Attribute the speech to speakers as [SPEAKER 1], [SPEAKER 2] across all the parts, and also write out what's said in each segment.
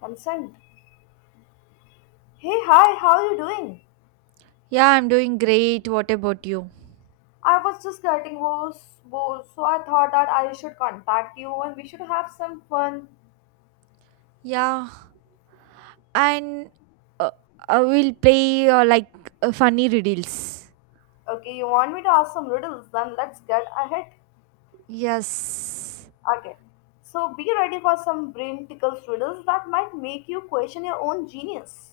[SPEAKER 1] Consent. Hey, hi, how are you doing?
[SPEAKER 2] Yeah, I'm doing great. What about you?
[SPEAKER 1] I was just getting was bored, so I thought that I should contact you and we should have some fun.
[SPEAKER 2] Yeah, and uh, I will play like funny riddles.
[SPEAKER 1] Okay, you want me to ask some riddles? Then let's get ahead.
[SPEAKER 2] Yes,
[SPEAKER 1] Okay. So be ready for some brain tickles riddles that might make you question your own genius.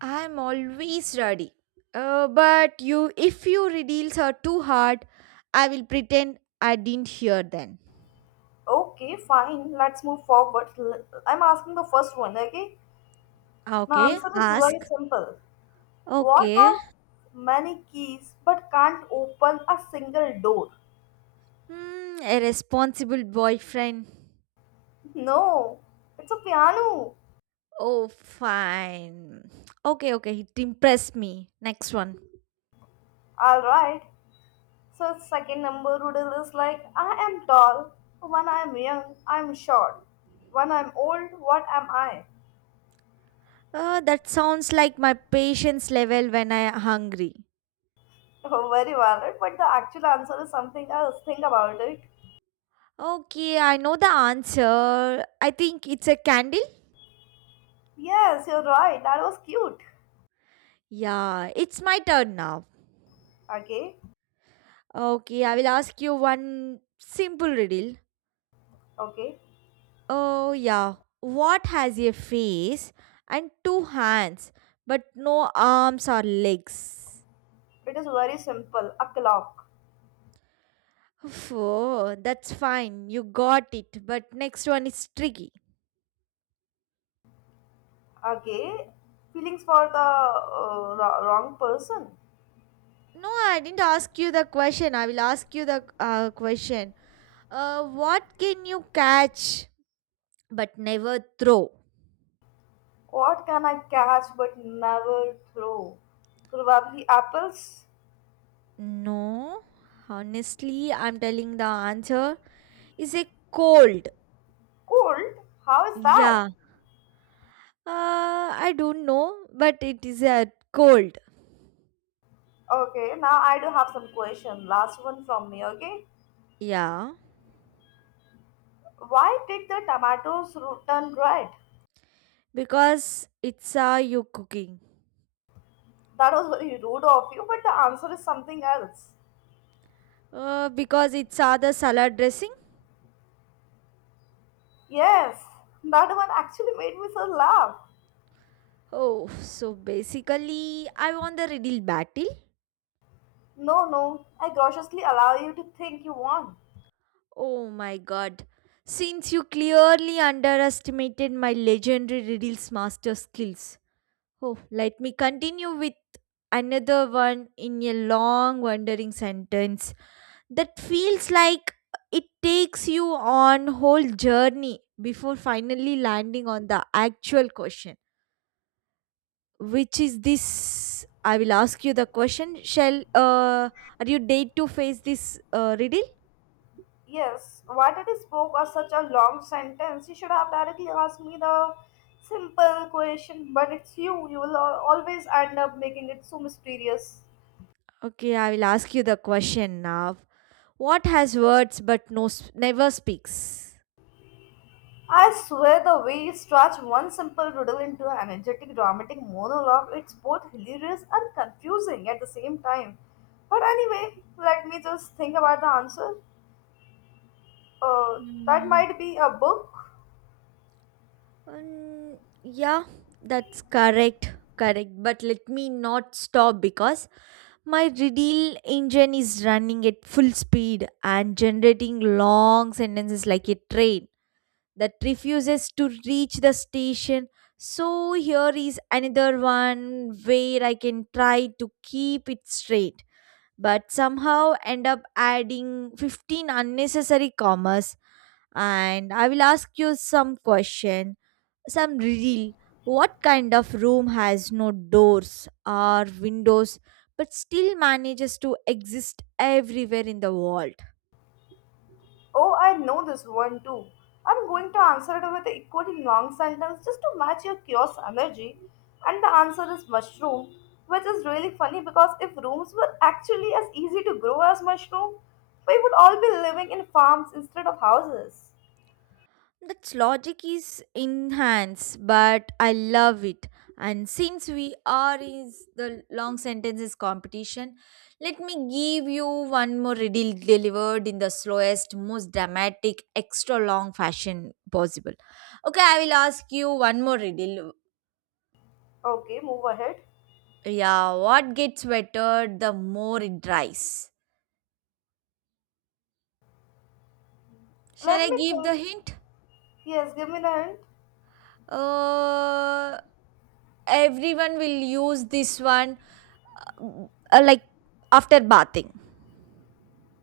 [SPEAKER 2] I'm always ready. But you, if your riddles are too hard, I will pretend I didn't hear them.
[SPEAKER 1] Okay, fine. Let's move forward. I'm asking the first one, okay? My
[SPEAKER 2] Okay.
[SPEAKER 1] answer is very
[SPEAKER 2] Ask.
[SPEAKER 1] simple. What
[SPEAKER 2] Okay.
[SPEAKER 1] has many keys but can't open a single door?
[SPEAKER 2] A responsible boyfriend.
[SPEAKER 1] No, it's a piano.
[SPEAKER 2] Oh, fine. Okay, okay. It impressed me. Next one.
[SPEAKER 1] Alright. So second number riddle is like I am tall, when I am young, I am short. When I am old, what am I?
[SPEAKER 2] That sounds like my patience level when I'm hungry.
[SPEAKER 1] Oh, very valid, but the actual answer is something else. Think about it.
[SPEAKER 2] Okay, I know the answer. I think it's a candle.
[SPEAKER 1] Yes, you're right. That was cute.
[SPEAKER 2] Yeah, it's my turn now.
[SPEAKER 1] Okay,
[SPEAKER 2] Okay, I will ask you one simple riddle.
[SPEAKER 1] okay.
[SPEAKER 2] Oh, yeah. What has a face and two hands but no arms or legs?
[SPEAKER 1] It is very simple. A clock.
[SPEAKER 2] Oof, oh, that's fine. You got it. But next one is tricky.
[SPEAKER 1] Okay. Feelings for the wrong person.
[SPEAKER 2] No, I didn't ask you the question. I will ask you the question. What can you catch but never throw?
[SPEAKER 1] What can I catch but never throw? Probably apples.
[SPEAKER 2] No, honestly, I'm telling the answer is a cold.
[SPEAKER 1] Cold? How is that?
[SPEAKER 2] Yeah. I don't know, but it is a cold.
[SPEAKER 1] Okay, now I do have some question. Last one from me, okay?
[SPEAKER 2] Yeah,
[SPEAKER 1] Why did the tomatoes turn red?
[SPEAKER 2] because it's you cooking.
[SPEAKER 1] That was very rude of you, but the answer is something else.
[SPEAKER 2] Because it's the salad dressing.
[SPEAKER 1] Yes, that one actually made me so laugh.
[SPEAKER 2] Oh, so basically, I won the riddle battle.
[SPEAKER 1] No, no, I graciously allow you to think you want.
[SPEAKER 2] Oh my god. Since you clearly underestimated my legendary riddles master skills. Oh, let me continue with another one in a long, wandering sentence that feels like it takes you on whole journey before finally landing on the actual question, which is this. I will ask you the question, shall, are you date to face this riddle?
[SPEAKER 1] Yes, why did he spoke as such a long sentence? You should have directly asked me the simple question, but it's you. You will always end up making it so mysterious.
[SPEAKER 2] Okay, I will ask you the question now. What has words but never speaks?
[SPEAKER 1] I swear the way you stretch one simple riddle into an energetic dramatic monologue, it's both hilarious and confusing at the same time. But anyway, let me just think about the answer. Uh, that
[SPEAKER 2] Hmm.
[SPEAKER 1] might be a book.
[SPEAKER 2] Yeah, that's correct. Correct. But let me not stop, because my radial engine is running at full speed and generating long sentences like a train that refuses to reach the station. So here is another one where I can try to keep it straight, but somehow end up adding 15 unnecessary commas, and I will ask you some question, some real. What kind of room has no doors or windows but still manages to exist everywhere in the world?
[SPEAKER 1] Oh, I know this one too. I'm going to answer it with an equally long sentence just to match your chaos energy. And the answer is mushroom, which is really funny because if rooms were actually as easy to grow as mushroom, we would all be living in farms instead of houses.
[SPEAKER 2] That's logic is enhanced, but I love it. And since we are in the long sentences competition, let me give you one more riddle delivered in the slowest, most dramatic, extra long fashion possible. Okay, I will ask you one more riddle.
[SPEAKER 1] Okay, move ahead.
[SPEAKER 2] Yeah, what gets wetter the more it dries? Shall
[SPEAKER 1] Let
[SPEAKER 2] I
[SPEAKER 1] me
[SPEAKER 2] give the
[SPEAKER 1] think.
[SPEAKER 2] hint?
[SPEAKER 1] Yes, give me the hint.
[SPEAKER 2] Uh, everyone will use this one, like after bathing.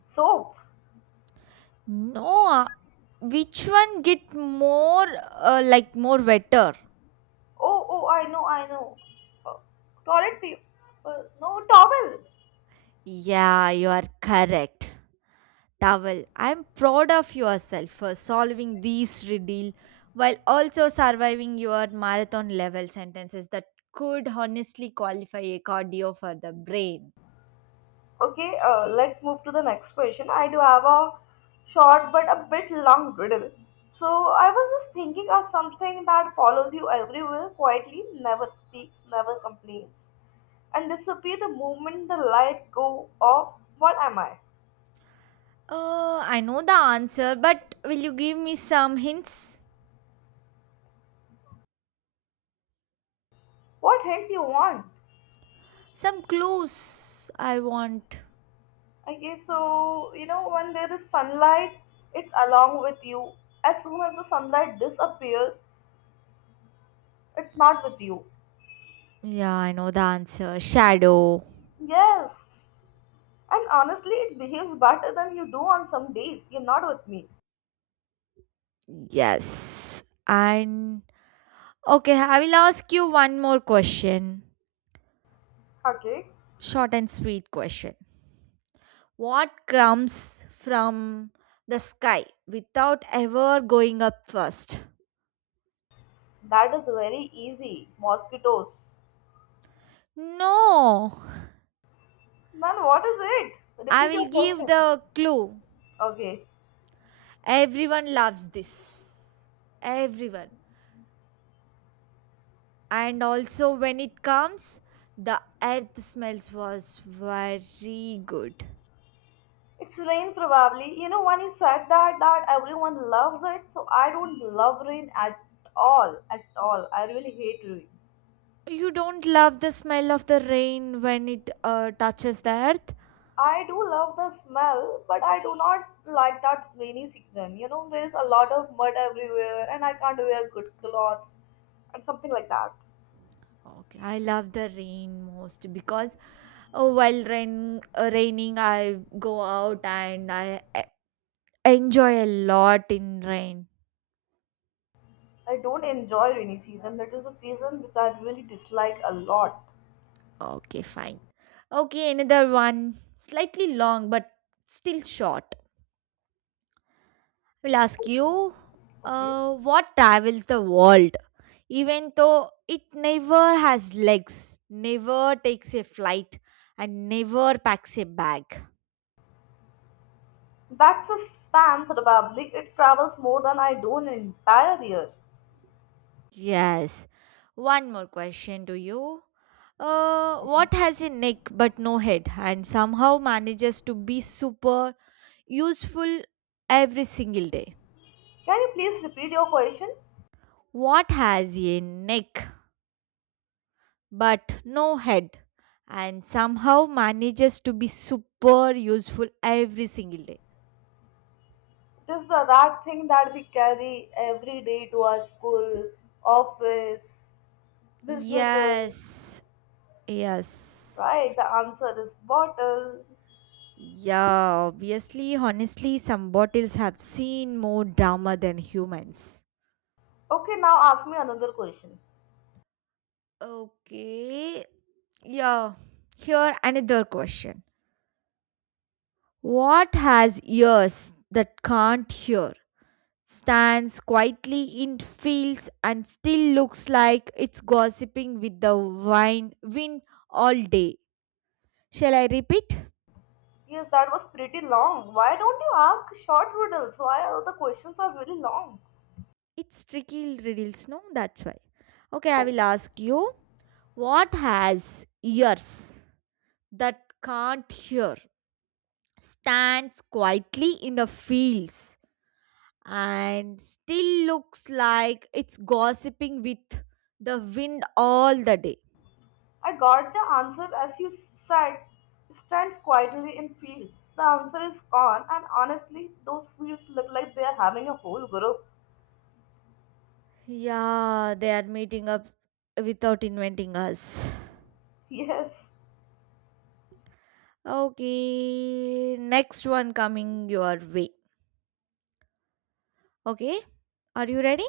[SPEAKER 1] Soap.
[SPEAKER 2] No, which one get more, like more wetter?
[SPEAKER 1] Oh, oh, I know, I know. Uh, Toilet paper. No, towel.
[SPEAKER 2] Yeah, you are correct. Towel, I'm proud of yourself for solving these riddle while also surviving your marathon level sentences that could honestly qualify a cardio for the brain.
[SPEAKER 1] Okay, let's move to the next question. I do have a short but a bit long riddle. So I was just thinking of something that follows you everywhere quietly, never speaks, never complains, and disappear the moment the light go off. What am I?
[SPEAKER 2] I know the answer, but will you give me some hints?
[SPEAKER 1] What hints you want?
[SPEAKER 2] Some clues I want.
[SPEAKER 1] Okay, so you know when there is sunlight, it's along with you. As soon as the sunlight disappears, it's not with you.
[SPEAKER 2] Yeah, I know the answer. Shadow.
[SPEAKER 1] Yes. And honestly, it behaves better than you do on some days. You're not with me.
[SPEAKER 2] Yes. And okay, I will ask you one more question.
[SPEAKER 1] Okay.
[SPEAKER 2] Short and sweet question. What comes from the sky without ever going up first?
[SPEAKER 1] That is very easy. Mosquitoes.
[SPEAKER 2] No,
[SPEAKER 1] Then what is it?
[SPEAKER 2] I
[SPEAKER 1] Repeat
[SPEAKER 2] will
[SPEAKER 1] your
[SPEAKER 2] give
[SPEAKER 1] question.
[SPEAKER 2] the clue.
[SPEAKER 1] Okay.
[SPEAKER 2] Everyone loves this. Everyone. And also, when it comes, the earth smells was very good.
[SPEAKER 1] It's rain probably. You know when you said that everyone loves it, so I don't love rain at all. At all. I really hate rain.
[SPEAKER 2] You don't love the smell of the rain when it touches the earth?
[SPEAKER 1] I do love the smell, but I do not like that rainy season. You know, there is a lot of mud everywhere, and I can't wear good clothes and something like that.
[SPEAKER 2] Okay, I love the rain most because, oh, while rain, raining, I go out and I enjoy a lot in rain.
[SPEAKER 1] I don't enjoy rainy season. That is the season which I really dislike a lot.
[SPEAKER 2] Okay, fine. Okay, another one. Slightly long, but still short. I will ask you,
[SPEAKER 1] Okay.
[SPEAKER 2] what travels the world, even though it never has legs, never takes a flight, and never packs a bag?
[SPEAKER 1] That's a spam probably. It travels more than I do in an entire year.
[SPEAKER 2] Yes. One more question to you. What
[SPEAKER 1] Okay.
[SPEAKER 2] has a neck but no head and somehow manages to be super useful every single day?
[SPEAKER 1] Can you please repeat your question?
[SPEAKER 2] What has a neck but no head and somehow manages to be super useful every single day?
[SPEAKER 1] It is the that thing that we carry every day to our school, office, businesses.
[SPEAKER 2] Yes,
[SPEAKER 1] Right,
[SPEAKER 2] yes.
[SPEAKER 1] the answer is bottle.
[SPEAKER 2] Yeah, obviously, honestly, some bottles have seen more drama than humans.
[SPEAKER 1] Okay, now ask me another question.
[SPEAKER 2] Okay. Yeah. Here another question. What has ears that can't hear? Stands quietly in fields and still looks like it's gossiping with the wine wind all day. Shall I repeat?
[SPEAKER 1] Yes, that was pretty long. Why don't you ask short riddles? Why all the questions are really long?
[SPEAKER 2] It's tricky riddles, no? That's why. Okay, I will ask you. What has ears that can't hear? Stands quietly in the fields and still looks like it's gossiping with the wind all the day.
[SPEAKER 1] I got the answer as you said, stands quietly in fields. The answer is corn, and honestly, those fields look like they are having a whole group.
[SPEAKER 2] Yeah, they are meeting up without inventing us.
[SPEAKER 1] Yes,
[SPEAKER 2] Okay, next one coming your way. Okay, are you ready?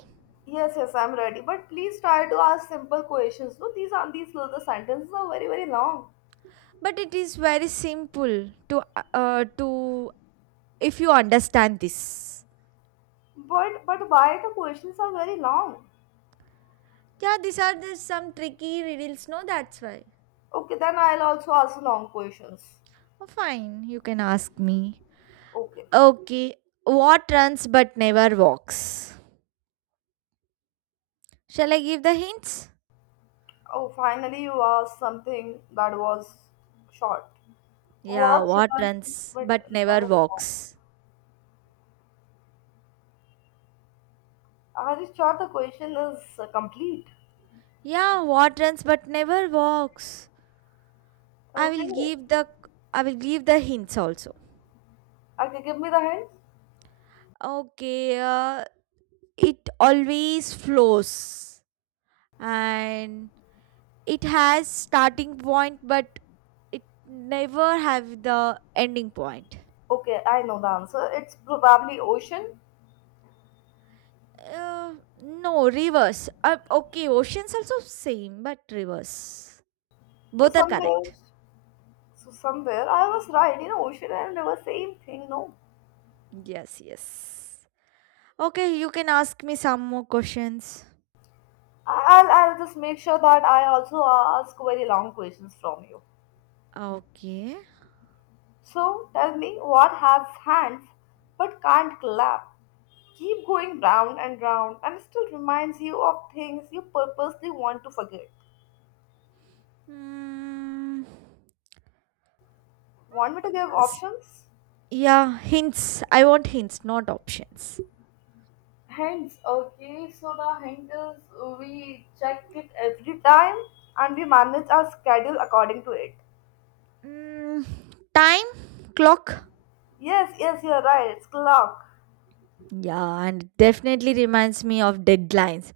[SPEAKER 1] yes, yes, I'm ready. But please try to ask simple questions. No, these are these little sentences are very very long.
[SPEAKER 2] But it is very simple to if you understand this.
[SPEAKER 1] But why the questions are very long?
[SPEAKER 2] Yeah, these are the some tricky riddles. No, that's why.
[SPEAKER 1] Okay, then I'll also ask long questions.
[SPEAKER 2] Oh, fine, you can ask me.
[SPEAKER 1] Okay.
[SPEAKER 2] Okay, what runs but never walks? Shall I give the hints?
[SPEAKER 1] Oh, finally you asked something that was short.
[SPEAKER 2] Yeah,
[SPEAKER 1] What should
[SPEAKER 2] what
[SPEAKER 1] I do?
[SPEAKER 2] runs
[SPEAKER 1] But
[SPEAKER 2] but
[SPEAKER 1] no,
[SPEAKER 2] never
[SPEAKER 1] no, no.
[SPEAKER 2] walks?
[SPEAKER 1] Are you sure the question is complete?
[SPEAKER 2] Yeah, what runs but never walks? I will
[SPEAKER 1] Okay.
[SPEAKER 2] give the I will give the hints also.
[SPEAKER 1] Okay, give me the hint.
[SPEAKER 2] Okay, it always flows and it has starting point, but it never have the ending point.
[SPEAKER 1] Okay, I know the answer. It's probably ocean.
[SPEAKER 2] Uh, no, reverse. Okay, oceans also same but reverse.
[SPEAKER 1] So
[SPEAKER 2] Both are
[SPEAKER 1] somewhere,
[SPEAKER 2] correct.
[SPEAKER 1] so somewhere I was right. You know, ocean and river, same thing. No,
[SPEAKER 2] Yes, yes. Okay, you can ask me some more questions.
[SPEAKER 1] I'll just make sure that I also ask very long questions from you.
[SPEAKER 2] Okay.
[SPEAKER 1] So tell me, what has hands but can't clap? Keep going round and round, and still reminds you of things you purposely want to forget.
[SPEAKER 2] Hmm.
[SPEAKER 1] Want me to give
[SPEAKER 2] S-
[SPEAKER 1] options?
[SPEAKER 2] Yeah, hints. I want hints, not options.
[SPEAKER 1] Hands okay, so the hint is we check it every time and we manage our schedule according to it.
[SPEAKER 2] Mm, time, clock.
[SPEAKER 1] Yes, yes, you're right, it's clock.
[SPEAKER 2] Yeah, and it definitely reminds me of deadlines.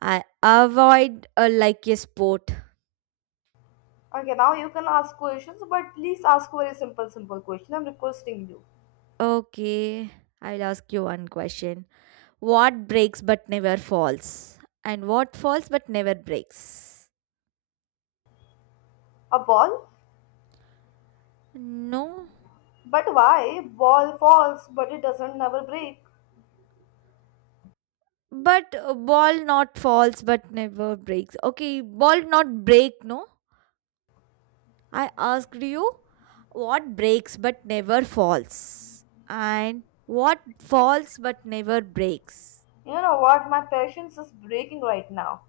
[SPEAKER 2] I avoid a like a sport.
[SPEAKER 1] Okay, now you can ask questions, but please ask a very simple, simple question. I'm requesting you.
[SPEAKER 2] Okay, I'll ask you one question. What breaks but never falls? And what falls but never breaks?
[SPEAKER 1] A ball?
[SPEAKER 2] No.
[SPEAKER 1] But why? Ball falls, but it doesn't never break.
[SPEAKER 2] But ball not falls but never breaks. Okay, ball not break, no? I asked you what breaks but never falls and what falls but never breaks.
[SPEAKER 1] You know what? My patience is breaking right now.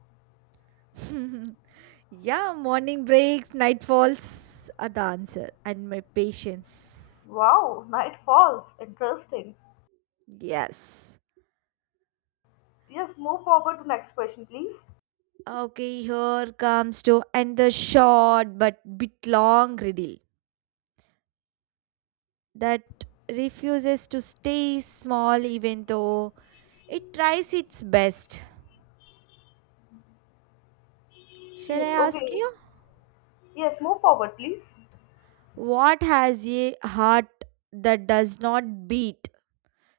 [SPEAKER 2] Yeah, morning breaks, night falls are the answer, and my patience.
[SPEAKER 1] Wow, night falls. Interesting.
[SPEAKER 2] Yes.
[SPEAKER 1] Yes, move forward to next question, please.
[SPEAKER 2] Okay, here comes to end the short but bit long riddle that refuses to stay small even though it tries its best. Shall I
[SPEAKER 1] Yes,
[SPEAKER 2] ask
[SPEAKER 1] okay.
[SPEAKER 2] you?
[SPEAKER 1] Yes, move forward, please.
[SPEAKER 2] What has a heart that does not beat?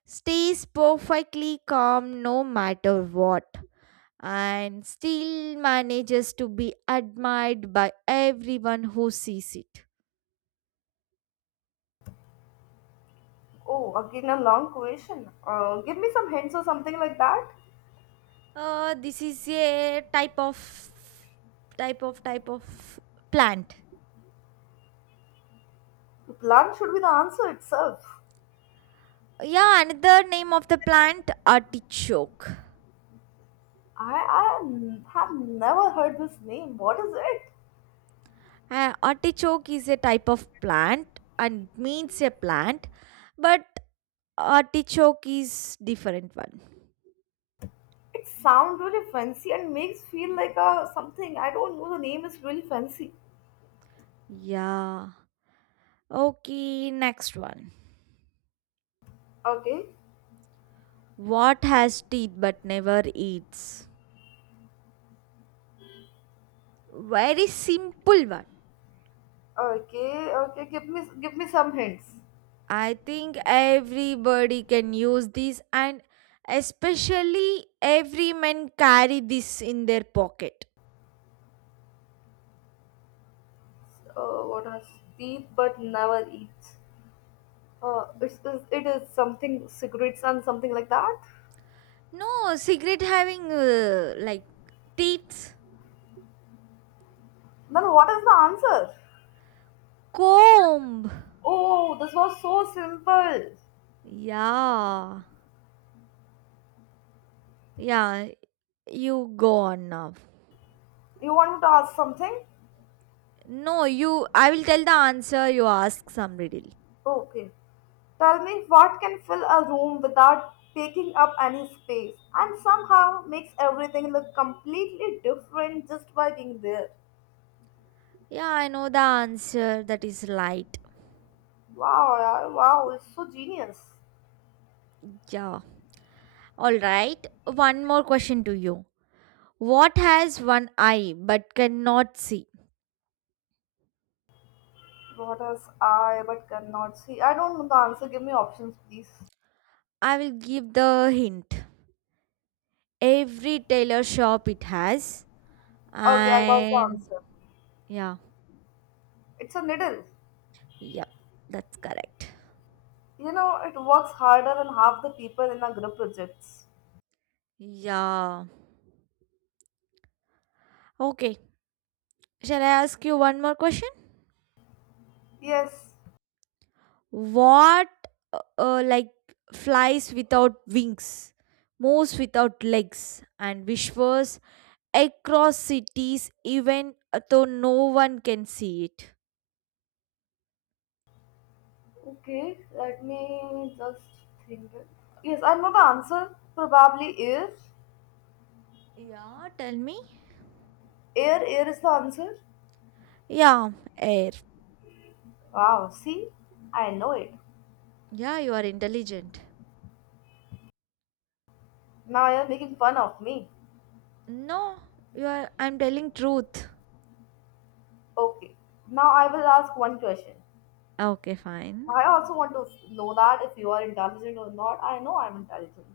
[SPEAKER 2] Stays perfectly calm no matter what, and still manages to be admired by everyone who sees it.
[SPEAKER 1] Oh, again a long question. Give me some hints or something like that.
[SPEAKER 2] This is a type of plant.
[SPEAKER 1] Plan should be the answer itself.
[SPEAKER 2] Yeah, another name of the plant artichoke.
[SPEAKER 1] I have never heard this name. What is it?
[SPEAKER 2] Artichoke is a type of plant and means a plant, but artichoke is different one.
[SPEAKER 1] It sounds really fancy and makes feel like a something. I don't know. The name is really fancy.
[SPEAKER 2] Yeah. Okay, next one.
[SPEAKER 1] Okay,
[SPEAKER 2] What has teeth but never eats? Very simple one.
[SPEAKER 1] okay. Give me some hints.
[SPEAKER 2] I think everybody can use this, and especially every man carry this in their pocket.
[SPEAKER 1] What has teeth but never eats? It is something cigarettes and something like that.
[SPEAKER 2] No, cigarette having like teeth.
[SPEAKER 1] Then what is the answer?
[SPEAKER 2] Comb.
[SPEAKER 1] Oh, this was so simple.
[SPEAKER 2] Yeah, yeah, you go on now.
[SPEAKER 1] You want to ask something?
[SPEAKER 2] No, you, I will tell the answer. You ask some riddle.
[SPEAKER 1] Okay. Tell me what can fill a room without taking up any space and somehow makes everything look completely different just by being there.
[SPEAKER 2] Yeah, I know the answer. That is light.
[SPEAKER 1] Wow, yeah, wow, it's so genius.
[SPEAKER 2] Yeah. All right. One more question to you. What has one eye but cannot see?
[SPEAKER 1] What else I but cannot see? I don't know the answer. Give me options, please.
[SPEAKER 2] I will give the hint. Every tailor shop it has.
[SPEAKER 1] Okay, I got the
[SPEAKER 2] And
[SPEAKER 1] answer.
[SPEAKER 2] yeah,
[SPEAKER 1] It's a needle.
[SPEAKER 2] yep, that's correct.
[SPEAKER 1] You know, it works harder than half the people in a group projects.
[SPEAKER 2] Yeah. Okay. Shall I ask you one more question?
[SPEAKER 1] Yes,
[SPEAKER 2] What, like, flies without wings, moves without legs, and whispers across cities even though no one can see it?
[SPEAKER 1] okay, let me just think. Yes, I know the answer. Probably air.
[SPEAKER 2] Yeah, tell me.
[SPEAKER 1] Air is the answer.
[SPEAKER 2] Yeah, air.
[SPEAKER 1] Wow, see? I know it.
[SPEAKER 2] Yeah, you are intelligent.
[SPEAKER 1] Now you're making fun of me.
[SPEAKER 2] No, you are. I'm telling truth.
[SPEAKER 1] Okay, now I will ask one question.
[SPEAKER 2] Okay, fine.
[SPEAKER 1] I also want to know that if you are intelligent or not. I know I'm intelligent.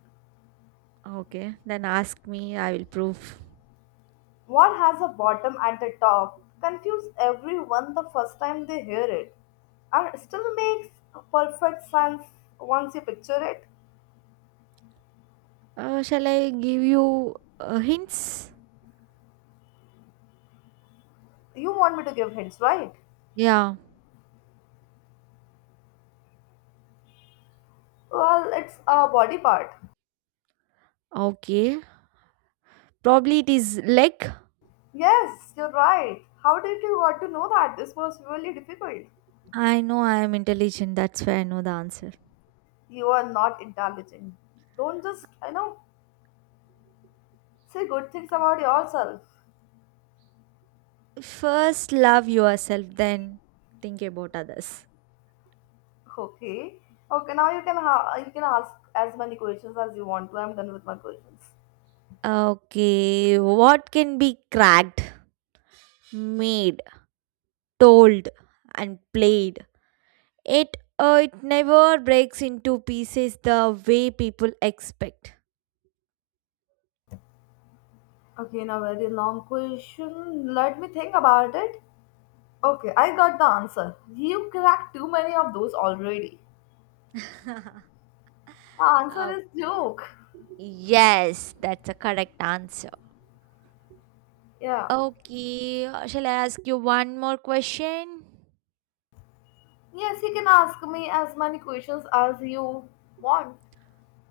[SPEAKER 2] Okay, then ask me. I will prove.
[SPEAKER 1] What has a bottom and a top? Confuse everyone the first time they hear it. And it still makes perfect sense once you picture it.
[SPEAKER 2] Shall I give you hints?
[SPEAKER 1] You want me to give hints, right?
[SPEAKER 2] Yeah.
[SPEAKER 1] Well, it's a body part.
[SPEAKER 2] Okay. Probably it is leg.
[SPEAKER 1] Yes, you're right. How did you got to know that? This was really difficult.
[SPEAKER 2] I know I am intelligent, that's why I know the answer.
[SPEAKER 1] You are not intelligent. Don't just, you know, say good things about yourself.
[SPEAKER 2] First, love yourself, then think about others.
[SPEAKER 1] Okay. Okay, now you can you can ask as many questions as you want to. I'm done with my questions.
[SPEAKER 2] Okay, what can be cracked, made, told, and played? It never breaks into pieces the way people expect.
[SPEAKER 1] Okay, now very long question. Let me think about it. Okay, I got the answer. You cracked too many of those already.
[SPEAKER 2] Okay.
[SPEAKER 1] The answer is joke.
[SPEAKER 2] Yes, that's a correct answer.
[SPEAKER 1] Yeah.
[SPEAKER 2] Okay, shall I ask you one more question?
[SPEAKER 1] Yes, you can ask me as many questions as you want.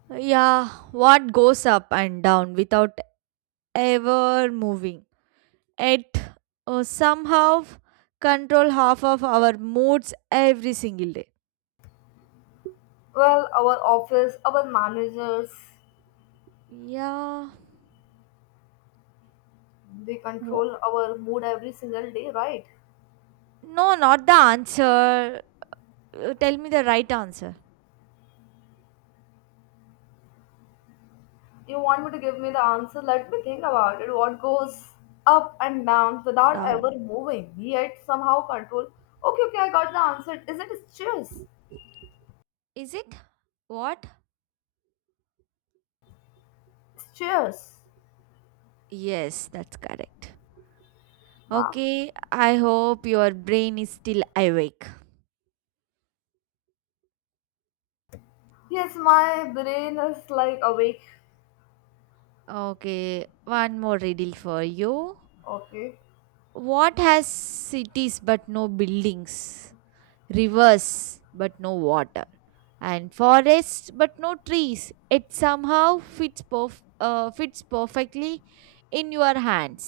[SPEAKER 2] Yeah, what goes up and down without ever moving? It somehow control half of our moods every single day.
[SPEAKER 1] Well, our office, our managers,
[SPEAKER 2] Yeah.
[SPEAKER 1] they
[SPEAKER 2] Wha-
[SPEAKER 1] control our mood every single day, right?
[SPEAKER 2] No, not the answer. Tell me the right answer.
[SPEAKER 1] You want me to give me the answer? Let me think about it. What goes up and down without
[SPEAKER 2] No. No.
[SPEAKER 1] ever moving, yet somehow control? Okay, I got the answer. Is it stress?
[SPEAKER 2] Is it? What?
[SPEAKER 1] Stress.
[SPEAKER 2] Yes, that's correct.
[SPEAKER 1] Wow.
[SPEAKER 2] Okay, I hope your brain is still awake.
[SPEAKER 1] Yes, my brain is like awake.
[SPEAKER 2] Okay, one more riddle for you.
[SPEAKER 1] Okay.
[SPEAKER 2] What has cities but no buildings? Rivers but no water. And forests but no trees. It somehow fits perfectly in your hands.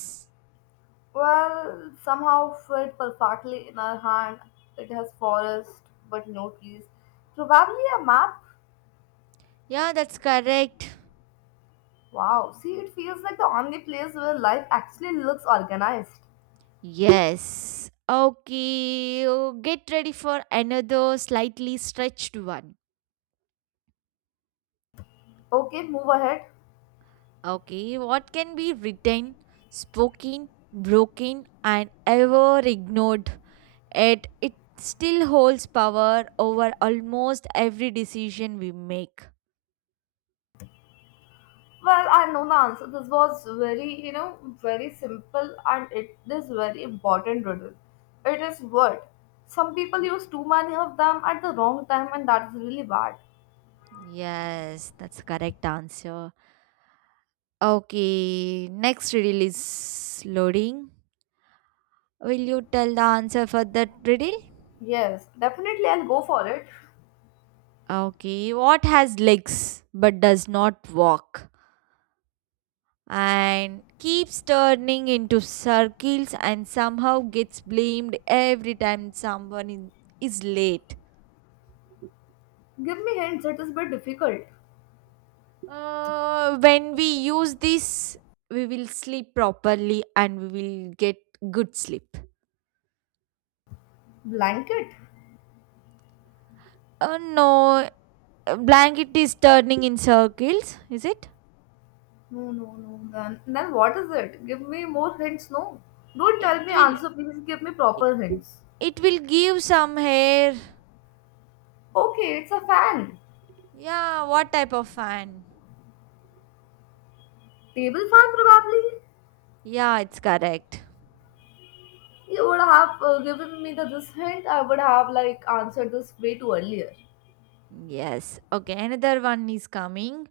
[SPEAKER 1] Well, somehow fit perfectly in our hand. It has forest, but no trees. Probably a map.
[SPEAKER 2] Yeah, that's correct.
[SPEAKER 1] Wow, see, it feels like the only place where life actually looks organized.
[SPEAKER 2] Yes. Okay. Oh, get ready for another slightly stretched one.
[SPEAKER 1] Okay, move ahead.
[SPEAKER 2] Okay, what can be written, spoken, broken, and ever ignored? It still holds power over almost every decision we make.
[SPEAKER 1] Well, I know the answer. This was very, you know, very simple and it is very important riddle. It is word. Some people use too many of them at the wrong time and that's really bad.
[SPEAKER 2] Yes, that's correct answer. Okay, next riddle is loading. Will you tell the answer for that riddle?
[SPEAKER 1] Yes, definitely I'll go for it.
[SPEAKER 2] Okay, what has legs but does not walk and keeps turning into circles and somehow gets blamed every time someone is late?
[SPEAKER 1] Give me hints, it is a bit difficult.
[SPEAKER 2] When we use this, we will sleep properly and we will get good sleep.
[SPEAKER 1] Blanket?
[SPEAKER 2] No, a blanket is turning in circles, is it?
[SPEAKER 1] No, no, no. Then what is it? Give me more hints. No. Don't
[SPEAKER 2] It
[SPEAKER 1] tell me
[SPEAKER 2] will
[SPEAKER 1] answer. Please give me
[SPEAKER 2] i-
[SPEAKER 1] proper hints.
[SPEAKER 2] it will give some hair.
[SPEAKER 1] Okay, it's a fan.
[SPEAKER 2] Yeah, what type of fan?
[SPEAKER 1] Table fan, probably.
[SPEAKER 2] Yeah, it's correct.
[SPEAKER 1] You would have given me the this hint. I would have like answered this way too earlier.
[SPEAKER 2] Yes. Okay, another one is coming.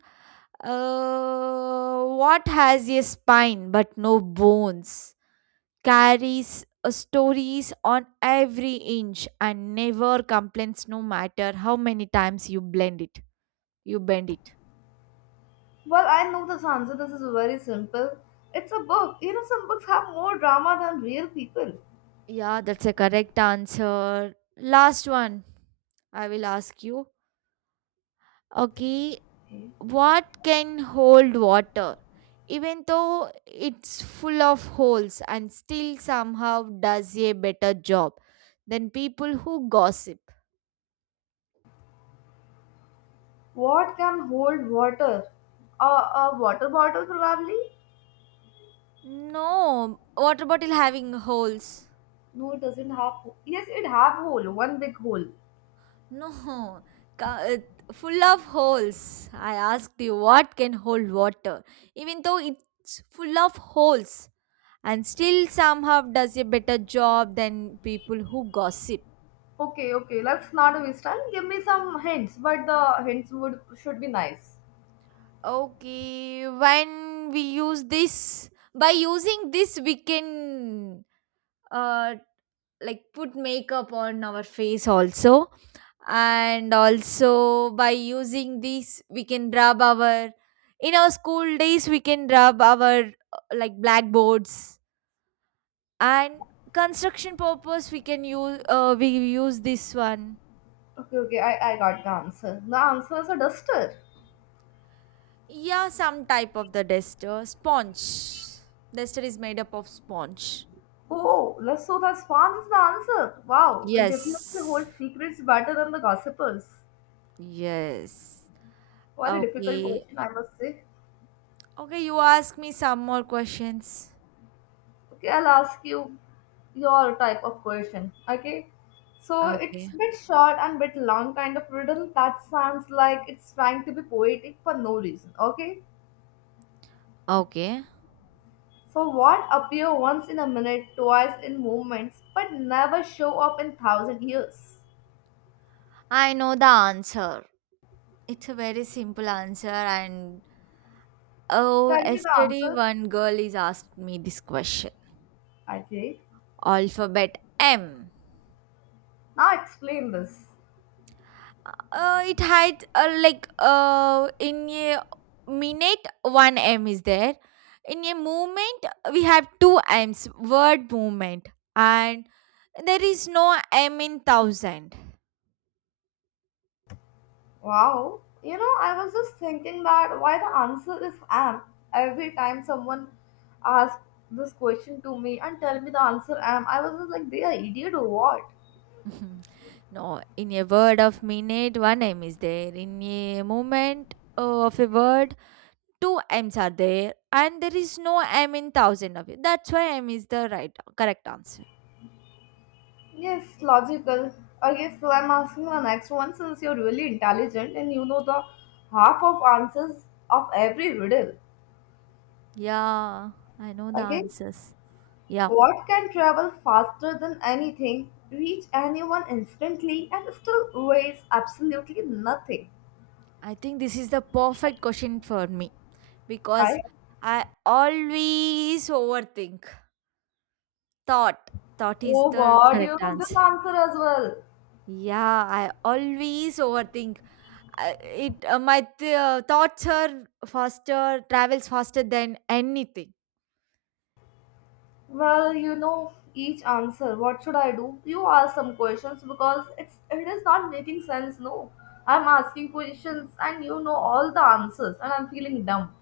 [SPEAKER 2] What has a spine but no bones? Carries stories on every inch and never complains no matter how many times you blend it. You bend it.
[SPEAKER 1] Well, I know this answer. This is very simple. It's a book. You know, some books have more drama than real people.
[SPEAKER 2] Yeah, that's a correct answer. Last one. I will ask you. Okay,
[SPEAKER 1] Okay.
[SPEAKER 2] what can hold water even though it's full of holes and still somehow does a better job than people who gossip?
[SPEAKER 1] What can hold water? A water bottle, probably.
[SPEAKER 2] No, water bottle having holes.
[SPEAKER 1] No, it doesn't have. Yes, it have hole, one big hole.
[SPEAKER 2] No, full of holes. I asked you what can hold water, even though it's full of holes, and still somehow does a better job than people who gossip.
[SPEAKER 1] Okay, okay. Let's not waste time. Give me some hints, but the hints would should be nice.
[SPEAKER 2] Okay, when we use this, by using this, we can uh like put makeup on our face also, and also by using this, we can rub our in our school days we can rub our like blackboards and construction purpose we can use we use this one.
[SPEAKER 1] Okay, okay. I got the answer. The answer is a duster.
[SPEAKER 2] Yeah, some type of the duster sponge. Duster is made up of sponge.
[SPEAKER 1] Oh, let's so the sponge is the answer. Wow, it definitely
[SPEAKER 2] Yes.
[SPEAKER 1] holds secrets better than the gossipers.
[SPEAKER 2] Yes.
[SPEAKER 1] What a difficult
[SPEAKER 2] Okay.
[SPEAKER 1] question, I must say.
[SPEAKER 2] Okay, you ask me some more questions.
[SPEAKER 1] Okay, I'll ask you your type of question. Okay. So it's
[SPEAKER 2] Okay.
[SPEAKER 1] a bit short and bit long kind of riddle that sounds like it's trying to be poetic for no reason. Okay.
[SPEAKER 2] Okay.
[SPEAKER 1] So what appear once in a minute, twice in movements, but never show up in thousand years?
[SPEAKER 2] I know the answer. It's a very simple answer and oh,
[SPEAKER 1] Tell me the
[SPEAKER 2] yesterday
[SPEAKER 1] answer.
[SPEAKER 2] one girl is asked me this question.
[SPEAKER 1] Okay.
[SPEAKER 2] Alphabet M.
[SPEAKER 1] Now explain this.
[SPEAKER 2] It had in a minute one M is there. In a movement we have two M's word movement and there is no M in thousand
[SPEAKER 1] Wow, you know, I was just thinking that why the answer is am. Every time someone asks this question to me and tell me the answer am, I was just like, they are idiot or what?
[SPEAKER 2] no, in a word of minute, one M is there. In a moment of a word, two M's are there, and there is no M in thousand of it. That's why M is the right correct answer.
[SPEAKER 1] Yes, logical. Okay, so I'm asking the next one since you're really intelligent and you know the half of answers of every riddle.
[SPEAKER 2] Yeah, I know the
[SPEAKER 1] Okay,
[SPEAKER 2] answers. Yeah,
[SPEAKER 1] what can travel faster than anything, reach anyone instantly, and still weighs absolutely nothing?
[SPEAKER 2] I think this is the perfect question for me because
[SPEAKER 1] Right?
[SPEAKER 2] I always overthink. Thought, thought is
[SPEAKER 1] Oh
[SPEAKER 2] the
[SPEAKER 1] God, you
[SPEAKER 2] correct
[SPEAKER 1] know this
[SPEAKER 2] answer.
[SPEAKER 1] answer as well.
[SPEAKER 2] Yeah, I always overthink I- it my th- thoughts are faster travels faster than anything.
[SPEAKER 1] Well, you know each answer. What should I do? You ask some questions because it is not making sense. No, I'm asking questions and you know all the answers and I'm feeling dumb.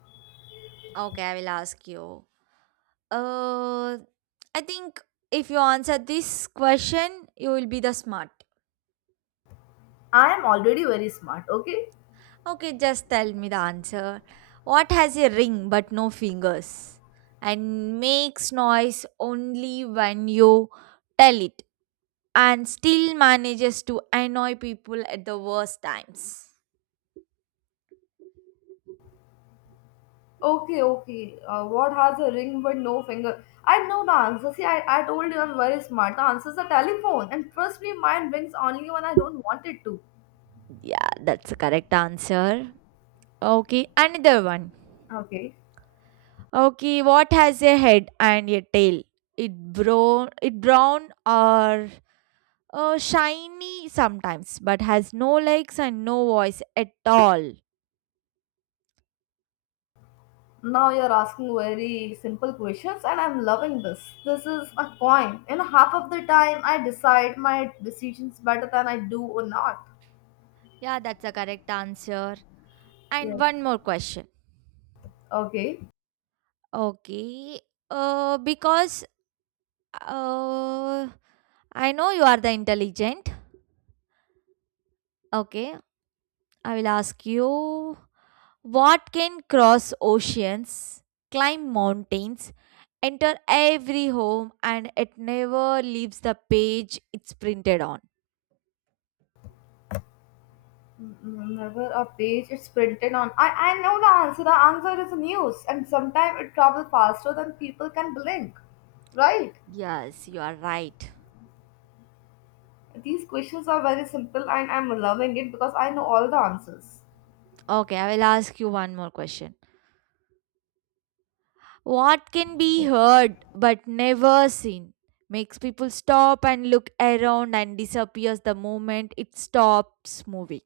[SPEAKER 2] Okay, I will ask you. Uh, I think if you answer this question, you will be the smart.
[SPEAKER 1] I am already very smart. Okay,
[SPEAKER 2] Okay, just tell me the answer. What has a ring but no fingers and makes noise only when you tell it and still manages to annoy people at the worst times?
[SPEAKER 1] okay. What has a ring but no finger? I know the answer. See, I told you I'm very smart. The answer is a telephone, and trust me, mine rings only when I don't want it to.
[SPEAKER 2] Yeah, that's the correct answer. Okay, another one.
[SPEAKER 1] Okay.
[SPEAKER 2] Okay, what has a head and a tail? It brown or shiny sometimes, but has no legs and no voice at all.
[SPEAKER 1] Now you're asking very simple questions, and I'm loving this. This is a point. And half of the time, I decide my decisions better than I do or not.
[SPEAKER 2] Yeah, that's the correct answer. And
[SPEAKER 1] Yes.
[SPEAKER 2] one more question.
[SPEAKER 1] Okay.
[SPEAKER 2] Okay, because uh, I know you are the intelligent. Okay, I will ask you what can cross oceans, climb mountains, enter every home and it never leaves the page it's printed on.
[SPEAKER 1] Never a page is printed on. I know the answer. The answer is news, and sometimes it travels faster than people can blink. Right?
[SPEAKER 2] Yes, you are right.
[SPEAKER 1] These questions are very simple, and I'm loving it because I know all the answers.
[SPEAKER 2] Okay, I will ask you one more question. What can be heard but never seen? Makes people stop and look around and disappears the moment it stops moving.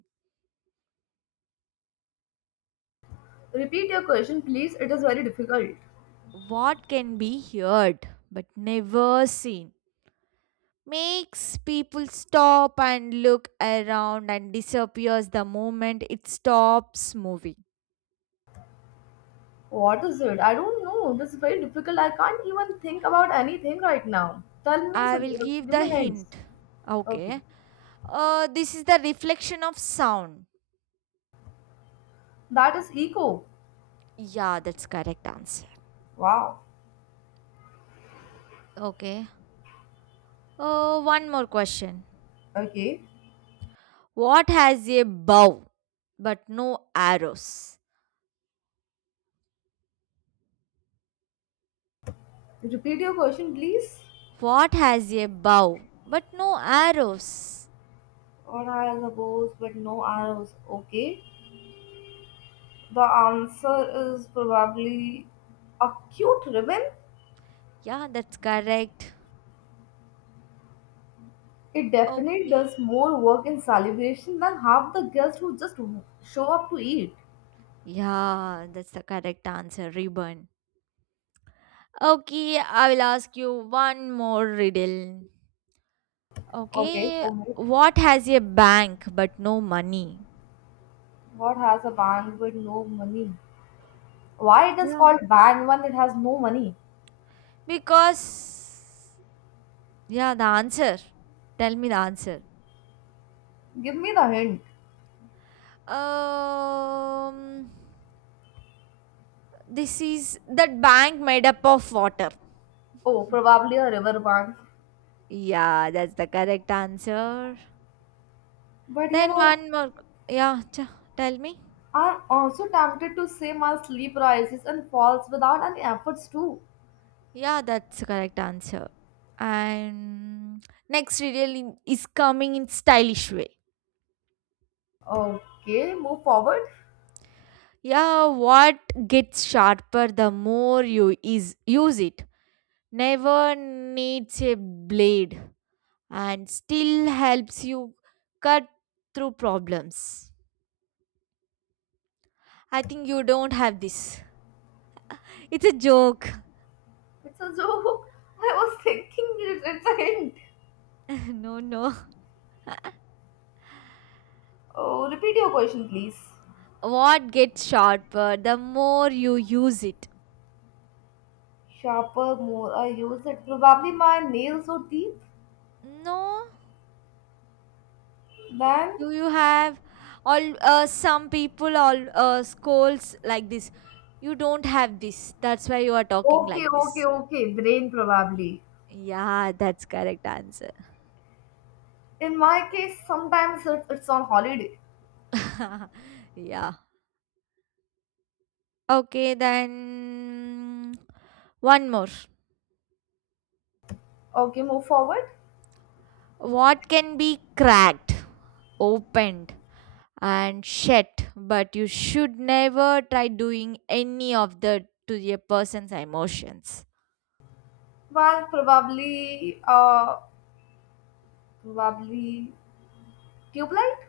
[SPEAKER 1] Repeat your question, please. It is very difficult.
[SPEAKER 2] What can be heard but never seen? Makes people stop and look around and disappears the moment it stops moving.
[SPEAKER 1] What is it? I don't know. This is very difficult. I can't even think about anything right now. Tell me, so
[SPEAKER 2] I will give
[SPEAKER 1] give
[SPEAKER 2] the
[SPEAKER 1] me hints.
[SPEAKER 2] hint.
[SPEAKER 1] Okay.
[SPEAKER 2] Okay. This is the reflection of sound.
[SPEAKER 1] That is eco.
[SPEAKER 2] Yeah, that's correct answer.
[SPEAKER 1] Wow.
[SPEAKER 2] Okay. One more question.
[SPEAKER 1] Okay.
[SPEAKER 2] What has a bow but no arrows?
[SPEAKER 1] Repeat your question, please.
[SPEAKER 2] What has a bow but no arrows?
[SPEAKER 1] Or I suppose, but no arrows. Okay. The answer is probably a cute ribbon?
[SPEAKER 2] Yeah, that's correct.
[SPEAKER 1] It definitely
[SPEAKER 2] Okay.
[SPEAKER 1] does more work in celebration than half the guests who just show up to eat.
[SPEAKER 2] Yeah, that's the correct answer. Ribbon. Okay, I will ask you one more riddle.
[SPEAKER 1] Okay.
[SPEAKER 2] Okay,
[SPEAKER 1] Oh,
[SPEAKER 2] what has a bank but no money?
[SPEAKER 1] what has a band with no money? Why it is
[SPEAKER 2] Yeah.
[SPEAKER 1] called bank when it has no money?
[SPEAKER 2] Because, yeah, the answer. Tell me the answer.
[SPEAKER 1] Give me the hint.
[SPEAKER 2] Um, this is that bank made up of water.
[SPEAKER 1] Oh, probably a river bank.
[SPEAKER 2] Yeah, that's the correct answer.
[SPEAKER 1] But you
[SPEAKER 2] Then
[SPEAKER 1] know,
[SPEAKER 2] one more. Yeah, ch- tell me.
[SPEAKER 1] I'm also tempted to say my sleep rises and falls without any efforts too.
[SPEAKER 2] Yeah, that's the correct answer. And next riddle is coming in stylish way.
[SPEAKER 1] Okay, move forward.
[SPEAKER 2] Yeah, what gets sharper the more you is use it. Never needs a blade and still helps you cut through problems. I think you don't have this. It's a joke.
[SPEAKER 1] It's a joke. I was thinking it's a hint.
[SPEAKER 2] No, no.
[SPEAKER 1] Oh, repeat your question, please.
[SPEAKER 2] What gets sharper the more you use it.
[SPEAKER 1] Sharper, more I use it. Probably my nails or teeth.
[SPEAKER 2] No,
[SPEAKER 1] Then,
[SPEAKER 2] do you have all some people all scolds like this. You don't have this. That's why you are talking like
[SPEAKER 1] okay, okay,
[SPEAKER 2] this.
[SPEAKER 1] okay. Brain probably.
[SPEAKER 2] Yeah, that's correct answer.
[SPEAKER 1] In my case, sometimes it's on holiday.
[SPEAKER 2] Yeah. Okay, then one more.
[SPEAKER 1] Okay, move forward.
[SPEAKER 2] What can be cracked, opened, and shut, but you should never try doing any of the to a person's emotions?
[SPEAKER 1] Well, probably tube light.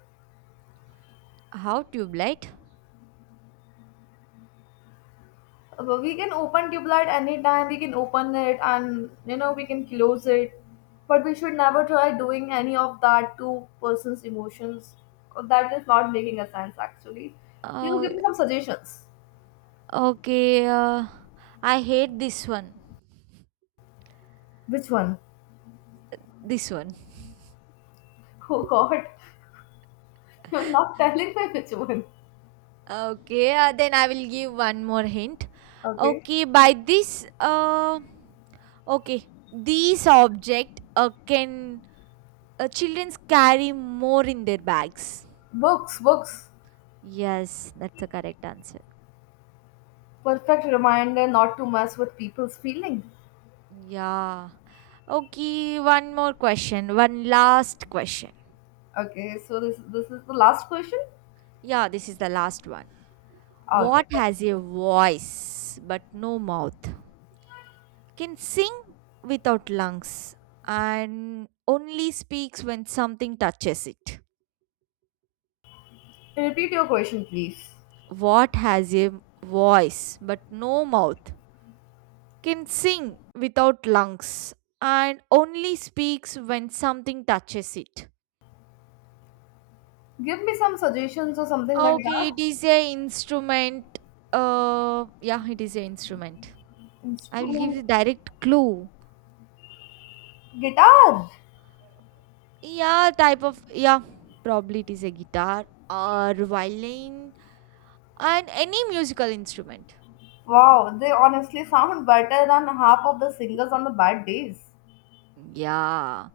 [SPEAKER 2] How tube light?
[SPEAKER 1] We can open tube light anytime. We can open it and you know we can close it, but we should never try doing any of that to person's emotions. That is not making a sense actually. You
[SPEAKER 2] Oh,
[SPEAKER 1] give me some suggestions.
[SPEAKER 2] okay. I hate this one.
[SPEAKER 1] Which one?
[SPEAKER 2] This one.
[SPEAKER 1] Oh God, you're not telling me which one.
[SPEAKER 2] Okay, then I will give one more hint.
[SPEAKER 1] Okay.
[SPEAKER 2] Okay, by this, okay, these object can children carry more in their bags.
[SPEAKER 1] Books.
[SPEAKER 2] Yes, that's the correct answer.
[SPEAKER 1] Perfect reminder not to mess with people's feelings.
[SPEAKER 2] Yeah. Okay, one more question. One last question.
[SPEAKER 1] Okay, so this is the last question.
[SPEAKER 2] Yeah, this is the last one. What
[SPEAKER 1] Okay,
[SPEAKER 2] has a voice but no mouth? Can sing without lungs and only speaks when something touches it.
[SPEAKER 1] repeat your question, please.
[SPEAKER 2] What has a voice but no mouth? Can sing without lungs and only speaks when something touches it.
[SPEAKER 1] Give me some suggestions or something like
[SPEAKER 2] Okay,
[SPEAKER 1] that.
[SPEAKER 2] it is a instrument. Yeah, it is a instrument. I will give
[SPEAKER 1] Instrument,
[SPEAKER 2] you direct clue.
[SPEAKER 1] guitar.
[SPEAKER 2] Yeah, type of yeah, probably it is a guitar or violin and any musical instrument.
[SPEAKER 1] Wow, they honestly sound better than half of the singers on the bad days.
[SPEAKER 2] Yeah,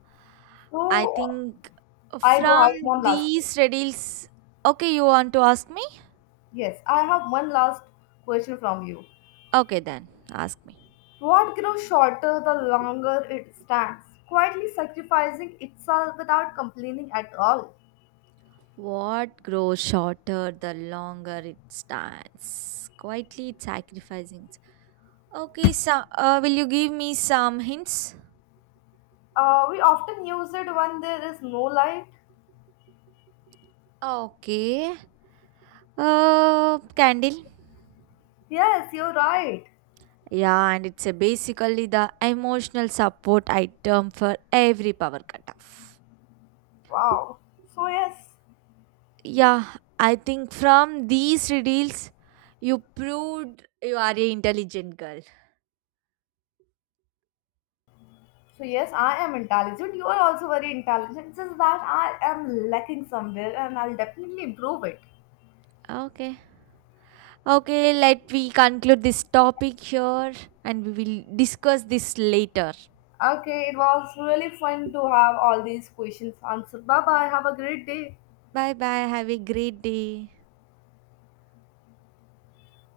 [SPEAKER 2] I
[SPEAKER 1] So
[SPEAKER 2] think
[SPEAKER 1] I do
[SPEAKER 2] from
[SPEAKER 1] have one last.
[SPEAKER 2] these riddles. Okay, you want to ask me?
[SPEAKER 1] Yes, I have one last question from you.
[SPEAKER 2] Okay, then ask me.
[SPEAKER 1] What grows shorter the longer it stands, quietly sacrificing itself without complaining at all?
[SPEAKER 2] What grows shorter the longer it stands? Quietly it sacrificing. Okay, so will you give me some hints?
[SPEAKER 1] We often use it when there is no light.
[SPEAKER 2] Okay. Candle.
[SPEAKER 1] Yes, you're right.
[SPEAKER 2] Yeah, and it's a basically the emotional support item for every power cutoff.
[SPEAKER 1] Wow. So yes,
[SPEAKER 2] Yeah, I think from these reels, you proved you are a intelligent girl.
[SPEAKER 1] so yes, I am intelligent. You are also very intelligent. Just that I am lacking somewhere, and I'll definitely improve it.
[SPEAKER 2] Okay. Okay, let we conclude this topic here and we will discuss this later.
[SPEAKER 1] Okay, it was really fun to have all these questions answered. Bye bye. Have a great day.
[SPEAKER 2] Bye bye. Have a great day.